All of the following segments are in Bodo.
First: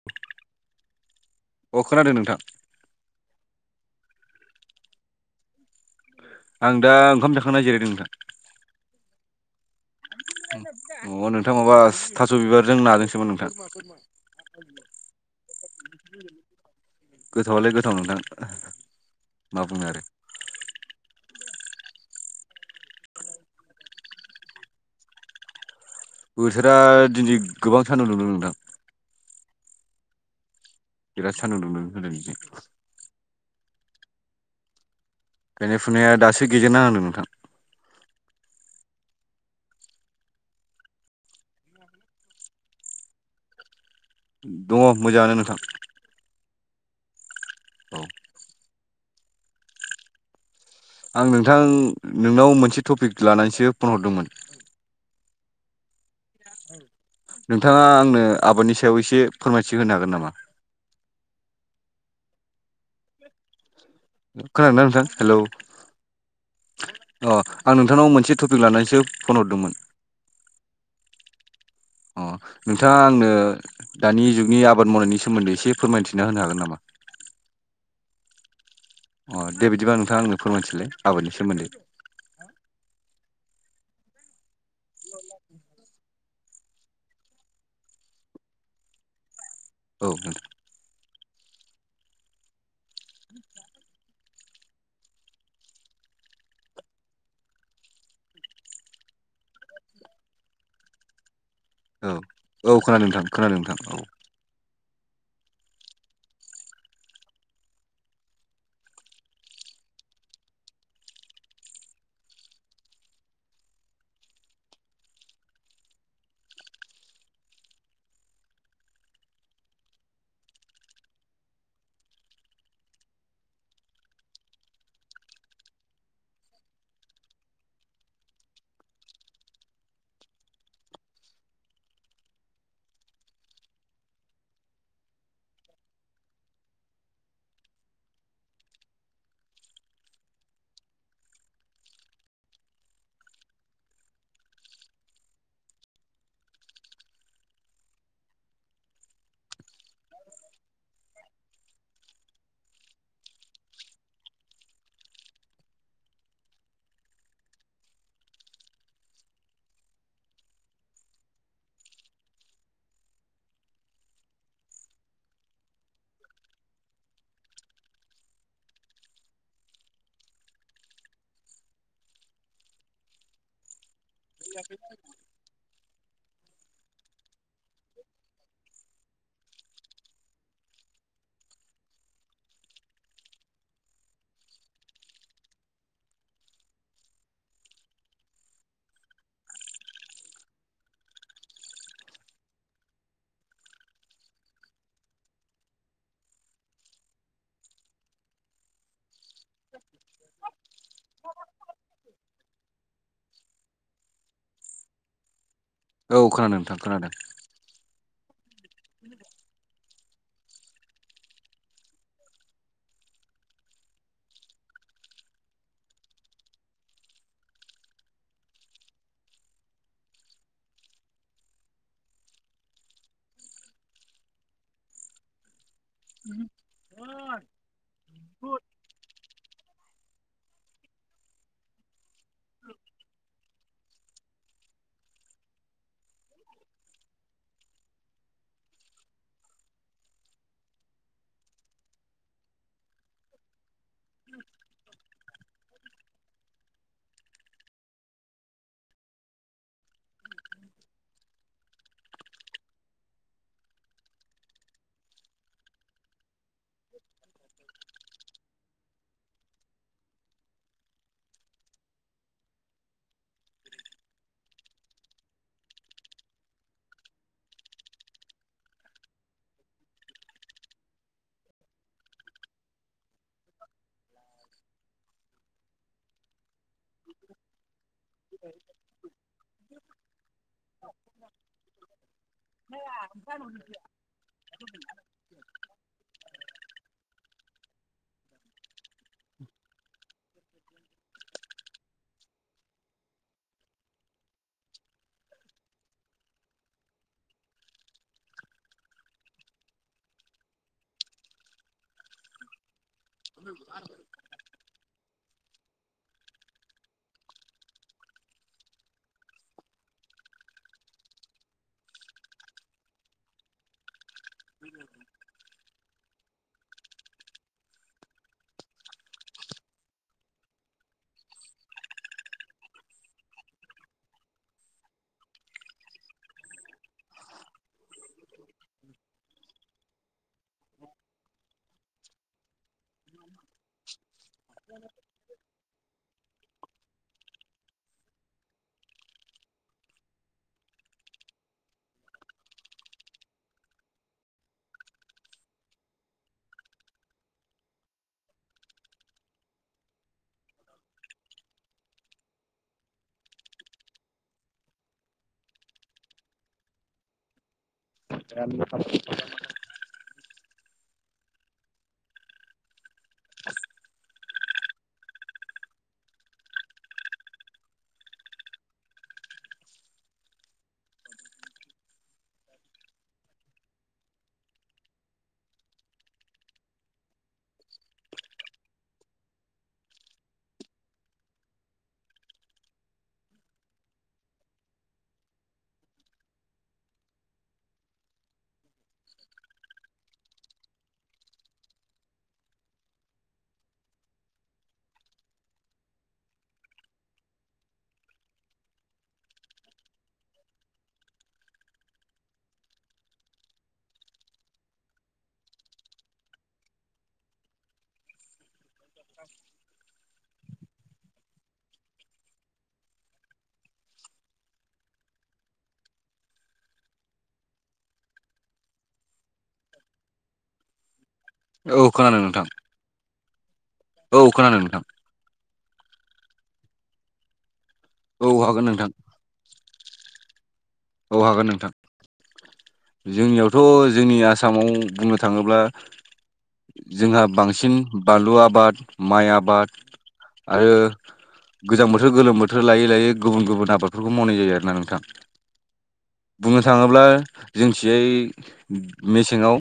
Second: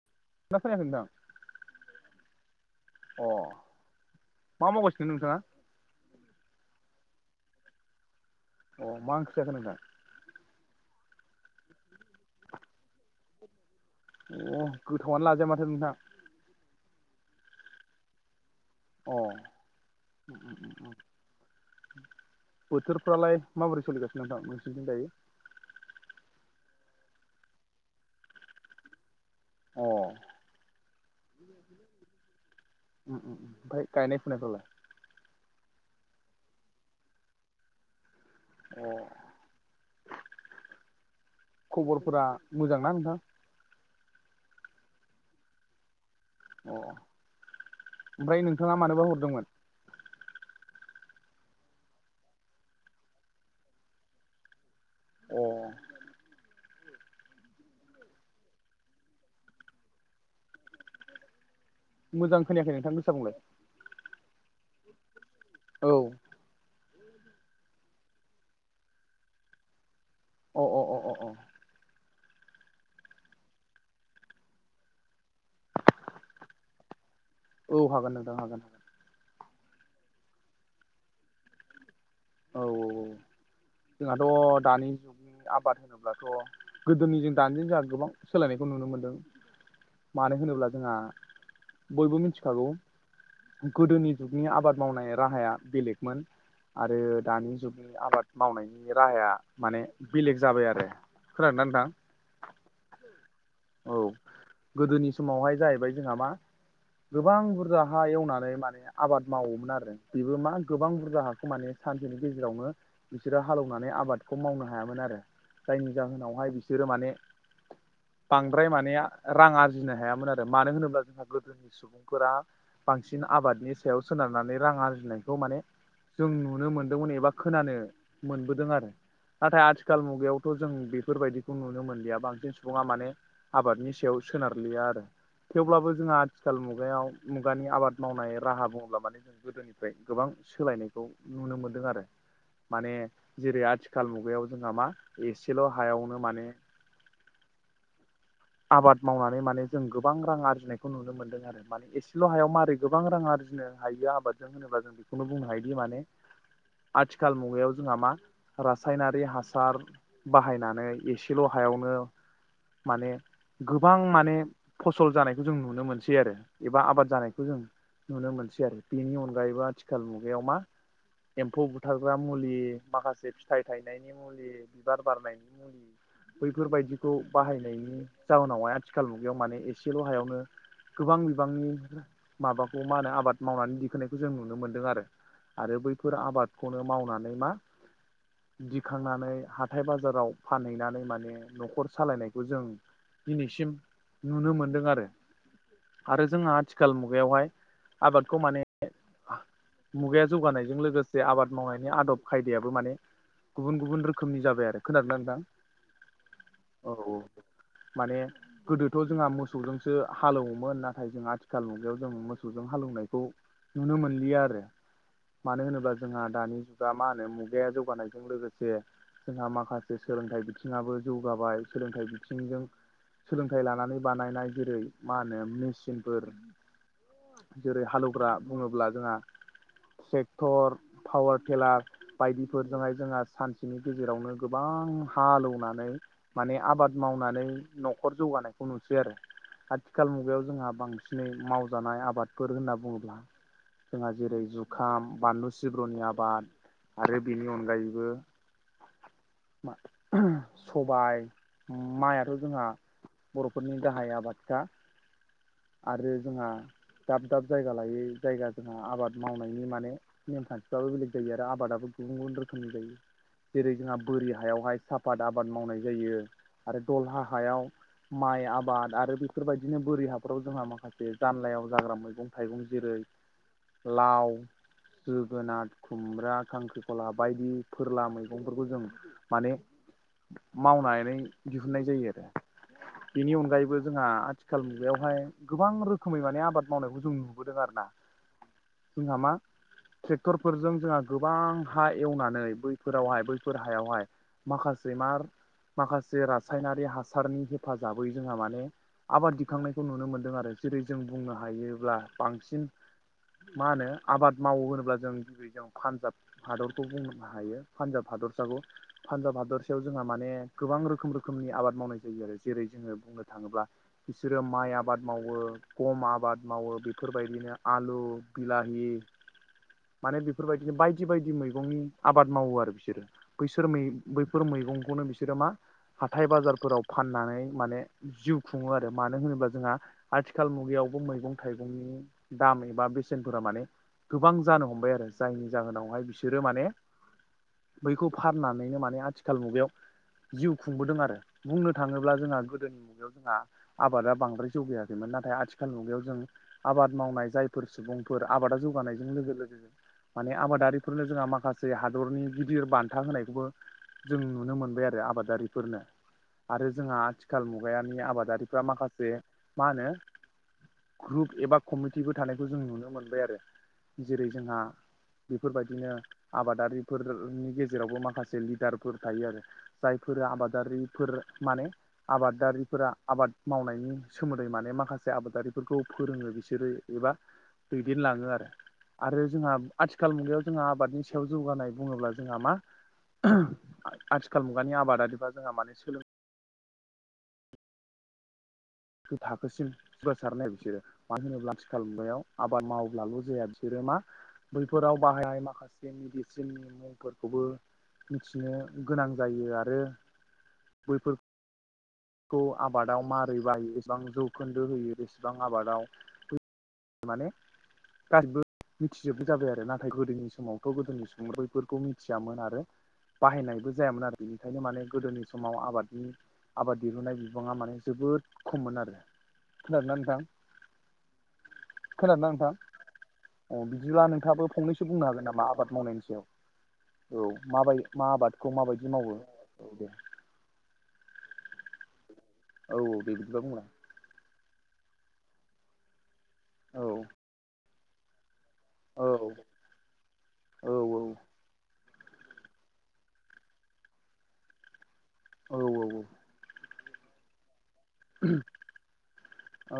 [inaudible] ना खोनायाखैदां [unintelligible] अ खोनादों नोंथां अ मा मावगासिनो नोंथांङा? आं दा ओंखाम जाखांना जिरायदों नोंथां अ मा ओंख्रि जाखो नोंथां? अ नोंथां माबा थास' बिबारजों नाजोंसोमोन नोंथां अ गोथावानो लाजाया माथो नोंथां गोथावआलाय गोथाव नोंथां मा बुंनो आरो उ उ उ उ [unintelligible] बोथोरफ्रालाय माबोरै सोलिगासिनो नोंथां नोंसोरनिथिं दायो? बोथोरा दिनै गोबां सानदुं दुंदों नोंथां अ बिराद सान्दुं दुंदों होनदों बिदि उम उम ओमफ्राय गायनाय फुनायफ्रालाय? गायनाय फुनाया दासो गेजेर नांहांदों नोंथां अ खबरफोरा मोजांना नोंथां? दंङ मोजांङानो नोंथां अ औ ओमफ्राय नोंथांङा मानोबा हरदोंमोन? आं नोंथां नोंनाव मोनसे टपिक लानानैसो फन हरदोंमोन अ नोंथांङा आंनो आबादनि सायाव एसे फोरमायथि होनो हागोन नामा? मोजां खोनायाखै नोंथां गोसा बुंलाय खोनादोंना नोंथां हेलौ औ अ आं नोंथांनाव मोनसे टपिक लानानैसो फन हरदोंमोन अ अ अ अ अ अ नोंथाङा आंनो दानि जुगनि आबाद मावनायनि सोमोन्दै एसे फोरमायथिना होनो हागोन नामा औ हागोन नोंथां हागोन अ दे बिदिबा नोंथाङा आंनो फोरमायथिलाय आबादनि सोमोन्दै औ औ औ जोंहाथ' दानि आबाद होनोब्लाथ' गोदोनि जों दानिजों जोंहा गोबां सोलायनायखौ नुनो मोन्दों औ मानो नोंथां होनोब्ला जोंहा बयबो मिनथिखागौ गोदोनि जुगनि आबाद मावनाय राहाया बेलेगमोन आरो दानि जुगनि आबाद मावनायनि राहाया माने बेलेग जाबाय आरो खोनादोंना नोंथां औ औ खोनादों नोंथां खोनादों नोंथां औ गोदोनि समावहाय जाहैबाय जोंहा मा गोबां बुरजा हा एवनानै माने आबाद मावोमोन आरो बेबो मा गोबां बुरजा हाखौ माने सानसेनि गेजेरावनो बिसोरो हालेवनानै आबादखौ मावनो हायामोन आरो जायनि जाहोनावहाय बिसोरो माने बांद्राय माने रां आरजिनो हायामोन आरो मानो होनोब्ला जोंहा गोदोनि सुबुंफोरा बांसिन आबादनि सायाव सोनारनानै रां आरजिनायखौ माने जों नुनो मोनदोंमोन एबा खोनानो मोनबोदों आरो नाथाय आथिखाल मुगायावथ' जों बेफोरबायदिखौ नुनो मोनलिया बांसिन सुबुङा माने आबादनि सायाव सोनारलिया आरो थेवब्लाबो जोंहा आथिखाल मुगायाव मुगानि आबाद मावनाय राहा बुङोब्ला माने गोदोनिफ्राय गोबां सोलायनायखौ नुनो मोनदों आरो माने जेरै आथिखाल मुगायाव जोंहा मा एसेल' हायावनो माने आबाद मावनानै माने जों गोबां रां आरजिनायखौ नुनो मोनदों आरो माने एसेल' हायाव मारै गोबां रां आरजिनो हायो आबादजों होनोब्ला जों बेखौनो बुंनो हायोदि माने आथिखाल मुगायाव जोंहा मा रासायनारि हासार बाहायनानै एसेल' हायावनो माने गोबां माने फसल जानायखौ जों नुनो मोनसै आरो एबा आबाद जानायखौ जों नुनो मोनसै आरो बेनि अनगायैबो आथिखाल मुगायाव मा एम्फौ बुथारग्रा मुलि माखासे फिथाइ थाइनायनि मुलि बिबार बारनायनि मुलि बैफोरबायदिखौ बाहायनायनि जाउनावहाय आथिखाल मुगायाव माने एसेल' हायावनो गोबां बिबांनि माबाखौ मा होनो आबाद मावनानै दिखोनायखौ जों नुनो मोनदों आरो आरो बैफोर आबादखौनो मावनानै मा दिखांनानै हाथाइ बाजाराव फानहैनानै माने न'खर सालायनायखौ जों दिनैसिम नुनो मोनदों आरो आरो जोंहा आथिखाल मुगायावहाय आबादखौ माने मुगाया जौगानायजों लोगोसे आबाद मावनायनि आदब खायदायाबो माने गुबुन गुबुन रोखोमनि जाबाय आरो खोनादोंना नोंथां औ खोनादों नोंथां औ खोनादों औ माने गोदोथ' जोंहा मोसौजोंसो हालौवोमोन नाथाय जोंहा आथिखाल मुगायाव जों मोसौजों हालौवनायखौ नुनो मोनलिया आरो मानो होनोब्ला जोंहा दानि जुगा मा होनो मुगाया जौगानायजों लोगोसे जोंहा माखासे सोलोंथाइ बिथिङाबो जौगाबाय सोलोंथाइ बिथिं जों सोलोंथाइ लानानै बानायनाय जेरै मा होनो मेसिनफोर जेरै हालेवग्रा बुङोब्ला जोंहा ट्रेक्टर पावार टेलार बायदिफोरजोंहाय जोंहा सानसेनि गेजेरावनो गोबां हालेवनानै माने आबाद मावनानै न'खर जौगानायखौ नुसै आरो आथिखाल मुगायाव जोंहा बांसिनै मावजानाय आबादफोर होनना बुङोब्ला जोंहा जेरै जुखाम बानलु सिब्रनि आबाद। आरो बिनि अनगायैबो, [unintelligible] सबाय। माइआथ' जोंहा बर'फोरनि गाहाय आबाद खा। आरो जोंहा दाब दाब जायगा लायै जायगा जोंहा आबाद मावनायनि माने नेमखान्थिफ्राबो बेलेग जायो आरो आबादाबो गुबुन गुबुन रोखोमनि जायो। जेरै जोंहा बोरि हायावहाय साफाद आबाद मावनाय जायो आरो दलहा हायाव माइ आबाद आरो बेफोरबायदिनो बोरि हा न'खराव जोंहा माखासे जानलायाव जाग्रा मैगं थाइगं जेरै लाव, जोगोनार, खुमब्रा, खांख्रिखला बायदि फोरला मैगंफोरखौ जों माने मावनानै दिहुननाय जायो आरो बिनि अनगायैबो जोंहा आथिखालनि बेयावहाय गोबां रोखोमै माने आबाद मावनायखौ जों नुबोदों आरो ना जोंहा मा ट्रेक्टरफोरजों जोंहा गोबां हा एवनानै बैफोरावहाय बैफोर हायावहाय माखासे मार माखासे रासायनारि हासारनि हेफाजाबै जोंहा माने आबाद सुखांनायखौ नुनो मोन्दों आरो जेरै जों बुंनो हायोब्ला बांसिन मा होनो आबाद मावो होनोब्ला जों जै जों पान्जाब हादरखौ बुंनो हायो पान्जाब हादरसाखौ पान्जाब हादरसायाव जोंहा माने गोबां रोखोम रोखोमनि आबाद मावनाय जायो आरो जेरै जोङो बुंनो थाङोब्ला बिसोरो माइ आबाद मावो। गम आबाद मावो बेफोरबायदिनो आलु बिलाहि माने बेफोरबायदिनो बायदि बायदि मैगंनि आबाद मावो आरो बिसोरो। बैसोर मै बैफोर मैगंखौनो बिसोरो मा? हाथाय बाजारफोराव फाननानै माने जिउ खुङो आरो। मानो होनोब्ला जोंहा आथिखाल मुगायावबो मैगं थाइगंनि दाम एबा बेसेनफोरा माने गोबां जानो हमबाय आरो जायनि जाहोनावहाय बिसोरो माने बैखौ फाननानैनो माने आथिखाल मुगायाव जिउ खुंबोदों आरो बुंनो थाङोब्ला जोंहा गोदोनि मुगायाव जोंहा आबादा बांद्राय जौगायाखैमोन नाथाय आथिखाल मुगायाव जों आबाद मावनाय जायफोर सुबुंफोर आबादा जौगानायजों लोगो लोगो माने आबादारिफोरनो जोंहा माखासे हादरनि गिदिर बान्था होनायखौबो जों नुनो मोनबाय आरो आबादारिफोरनो आरो जोंहा आथिखाल मुगायानि फ्रा माखासे मा होनो ग्रुप एबा कमिटिबो थानायखौ जों नुनो मोनबाय आरो जेरै जोंहा बेफोरबायदिनो आबादारिफोरनि गेजेरावबो माखासे लिडारफोर थायो आरो। जायफोरा आबादारिफोर माने आबादारिफोरा आबाद मावनायनि सोमोन्दै माने माखासे आबादारिफोरखौ फोरोङो बिसोरो एबा दैदेनलाङो आरो। आरो जोंहा आथिखाल मुगायाव जोंहा आबादनि सायाव जौगानाय बुङोब्ला जोंहा मा? [unintelligible] आथिखाल मुगानि आबादारिफ्रा जोंहा माने सोलों गो थाखोसिम गोसारनाय बिसोरो मानो होनोब्ला आथिखाल मुगायाव आबाद मावब्लाबो जाया बिसोरो मा बैफोराव बाहायनाय माखासे मेडिसिननि मुंफोरखौबो मिथिनो गोनां जायो आरो बैफोर खौ आबादाव मारै बायो एसेबां जौखोन्दो होयो बेसेबां आबादाव माने गासिबो मिथिजोबबो जाबाय आरो नाथाय गोदोनि समाव गोदोनि सुबुं बैफोरखौ मिथियामोन आरो बाहायनायबो जायामोन आरो बेनिखायनो माने गोदोनि समाव आबादनि आबाद दिहुननाय बिबाङा माने जोबोद खममोन आरो खोनादोंना नोंथां? औ खोनादों खोनादोंना नोंथां अ बिदिब्ला औ नोंथाङाबो खोनादों नोंथां फंनैसो बुंनो हागोन नामा आबाद मावनायनि सायाव? औ माबाय मा औ आबादखौ हागोन नोंथां माबायदि मावो औ दे औ हागोन नोंथां औ औ दे बिदिबा बुंलाय जोंनियावथ' जोंनि आसामाव बुंनो थाङोब्ला औ जोंहा बांसिन बानलु आबाद औ माइ आबाद आरो औ औ गोजां बोथोर गोलोम बोथोर लायै लायै गुबुन गुबुन आबादफोरखौ मावनाय जायो आरोना नोंथां औ औ बुंनो थाङोब्ला जोंथियै मेसेङाव औ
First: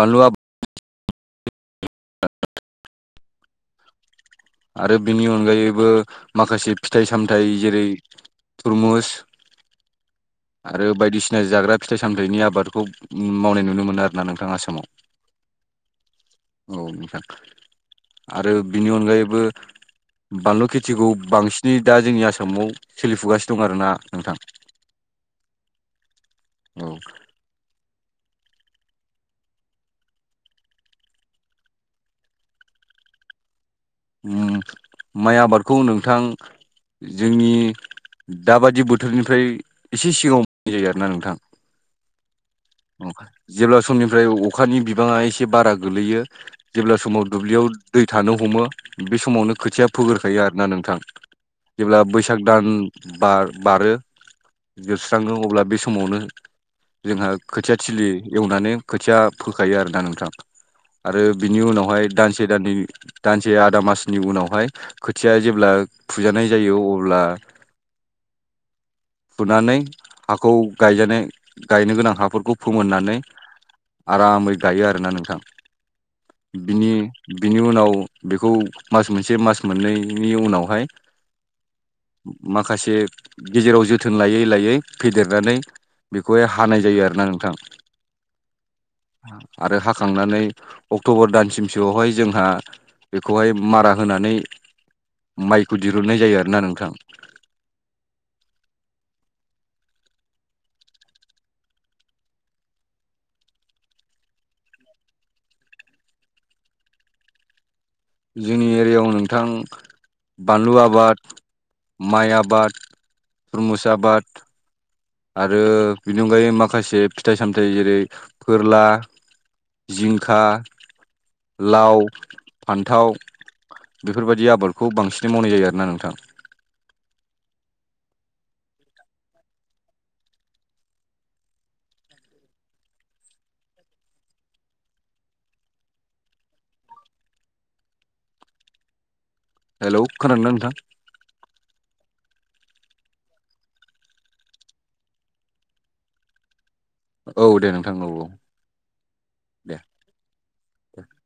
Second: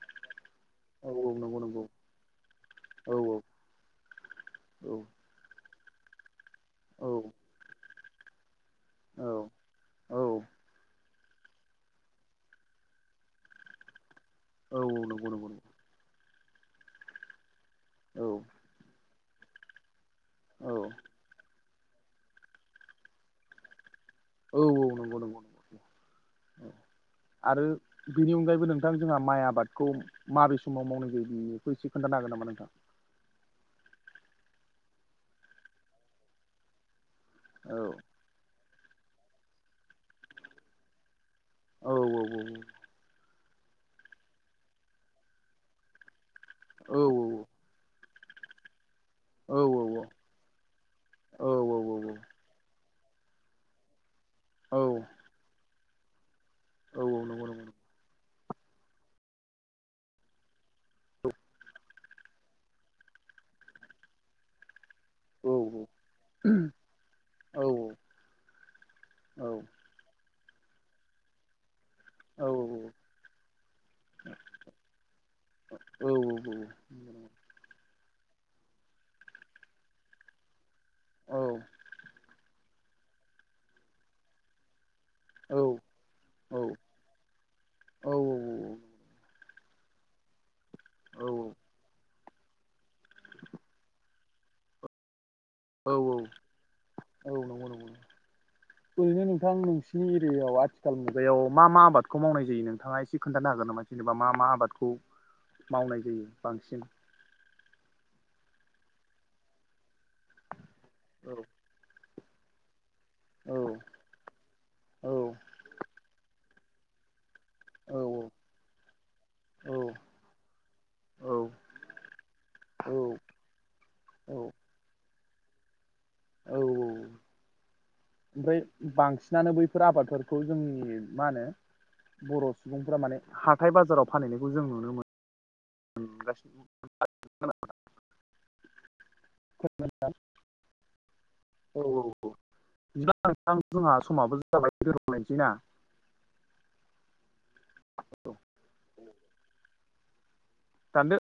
बानलुआ औ -औ नंगौ -नंगौ। औ औ। औ आरो बेनि अनगायैबो माखासे औ फिथाइ -सामथाइ जेरै तुरमुस औ औ आरो बायदिसिना जाग्रा फिथाइ -सामथायनि आबादखौ मावनाय नुनो मोनो आरो। ना नोंथां औ आसामाव नंगौ नंगौ नंगौ औ नोंथां औ आरो बिनि अनगायैबो बानलु औ खेथिखौ बांसिन नै दा जोंनि आसामाव सोलिफुगासिनो दं आरोना नोंथां। औ औ नंगौ नंगौ। औ। आरो बेनि अनगायैबो नोंथां जोंहा माइ आबादखौ माबे समाव मावनाय जायो बेखौ एसे खोन्थानो हागोन नामा नोंथां? उम माइ आबादखौ नोंथां जोंनि औ दाबादि बोथोरनिफ्राय एसे सिगाङाव मोननाय जायो आरोना नोंथां। औ औ औ। जेब्ला समनिफ्राय अखानि बिबाङा एसे बारा गोगलैयो जेब्ला औ औ समाव दुब्लियाव दै थानो हमो बे समावनो औ खोथिया फोगोरखायो आरोना नोंथां। औ जेब्ला बैसाग दान बा -बारो औ जोबस्राङो अब्ला बे समावनो औ जोंहा नंगौ नंगौ खोथिया थिलि एवनानै खोथिया फोखायो आरो ना नोंथां। आरो बिनि उनावहाय दानसे दाननै दानसे आदा मासनि उनावहाय खोथिया औ जेब्ला फुजानाय जायो अब्ला औ फुनानै हाखौ गायजानाय गायनो गोनां हा औ [unintelligible] औ फोमोननानै आरामै गायो आरोना नोंथां बिनि बिनि उनाव बेखौ मास मोनसे मास मोननैनि उनावहाय माखासे गेजेराव जोथोन लायै -लायै फेदेरनानै बेखौहाय हानाय औ जायो आरो। ना नोंथां आरो हाखांनानै अक्ट'बर दानसिमसोआवहाय जोंहा बेखौहाय मारा होनानै माइखौ दिरूननाय जायो आरोना नोंथां। औ नंगौ नंगौ। ओरैनो नोंथां नोंसिनि एरियायाव आथिखाल मुगायाव मा- मा आबादखौ मावनाय जायो नोंथाङा एसे खोन्थानो हागोन नामा? जेनेबा मा- मा आबादखौ मावनाय जायो बांसिन जोंनि एरियायाव नोंथां बानलु आबाद औ माइ आबाद, औ तुरमुस आबाद औ आरो बेनि अनगायै माखासे फिथाइ -सामथाइ जेरै औ फोरला, औ जिंखा लाव औ औ -फान्थाव औ बेफोरबायदि आबादखौ बांसिन मावनाय जायो आरोना नोंथां। औ औ। ओमफ्राय बांसिनानो बैफोर आबादफोरखौ जोंनि मा होनो बर' सुबुंफोरा माने हाथाय बाजाराव फानहैनायखौ जों नुनो मोनो। [unintelligible] हेलौ खोनादों ना नोंथां? औ औ औ बिदिबा नोंथां जोंहा समाबो जाबाय दोनथलायनोसै ना? औ दे नोंथां औ औ। [inaudible] दे दानदो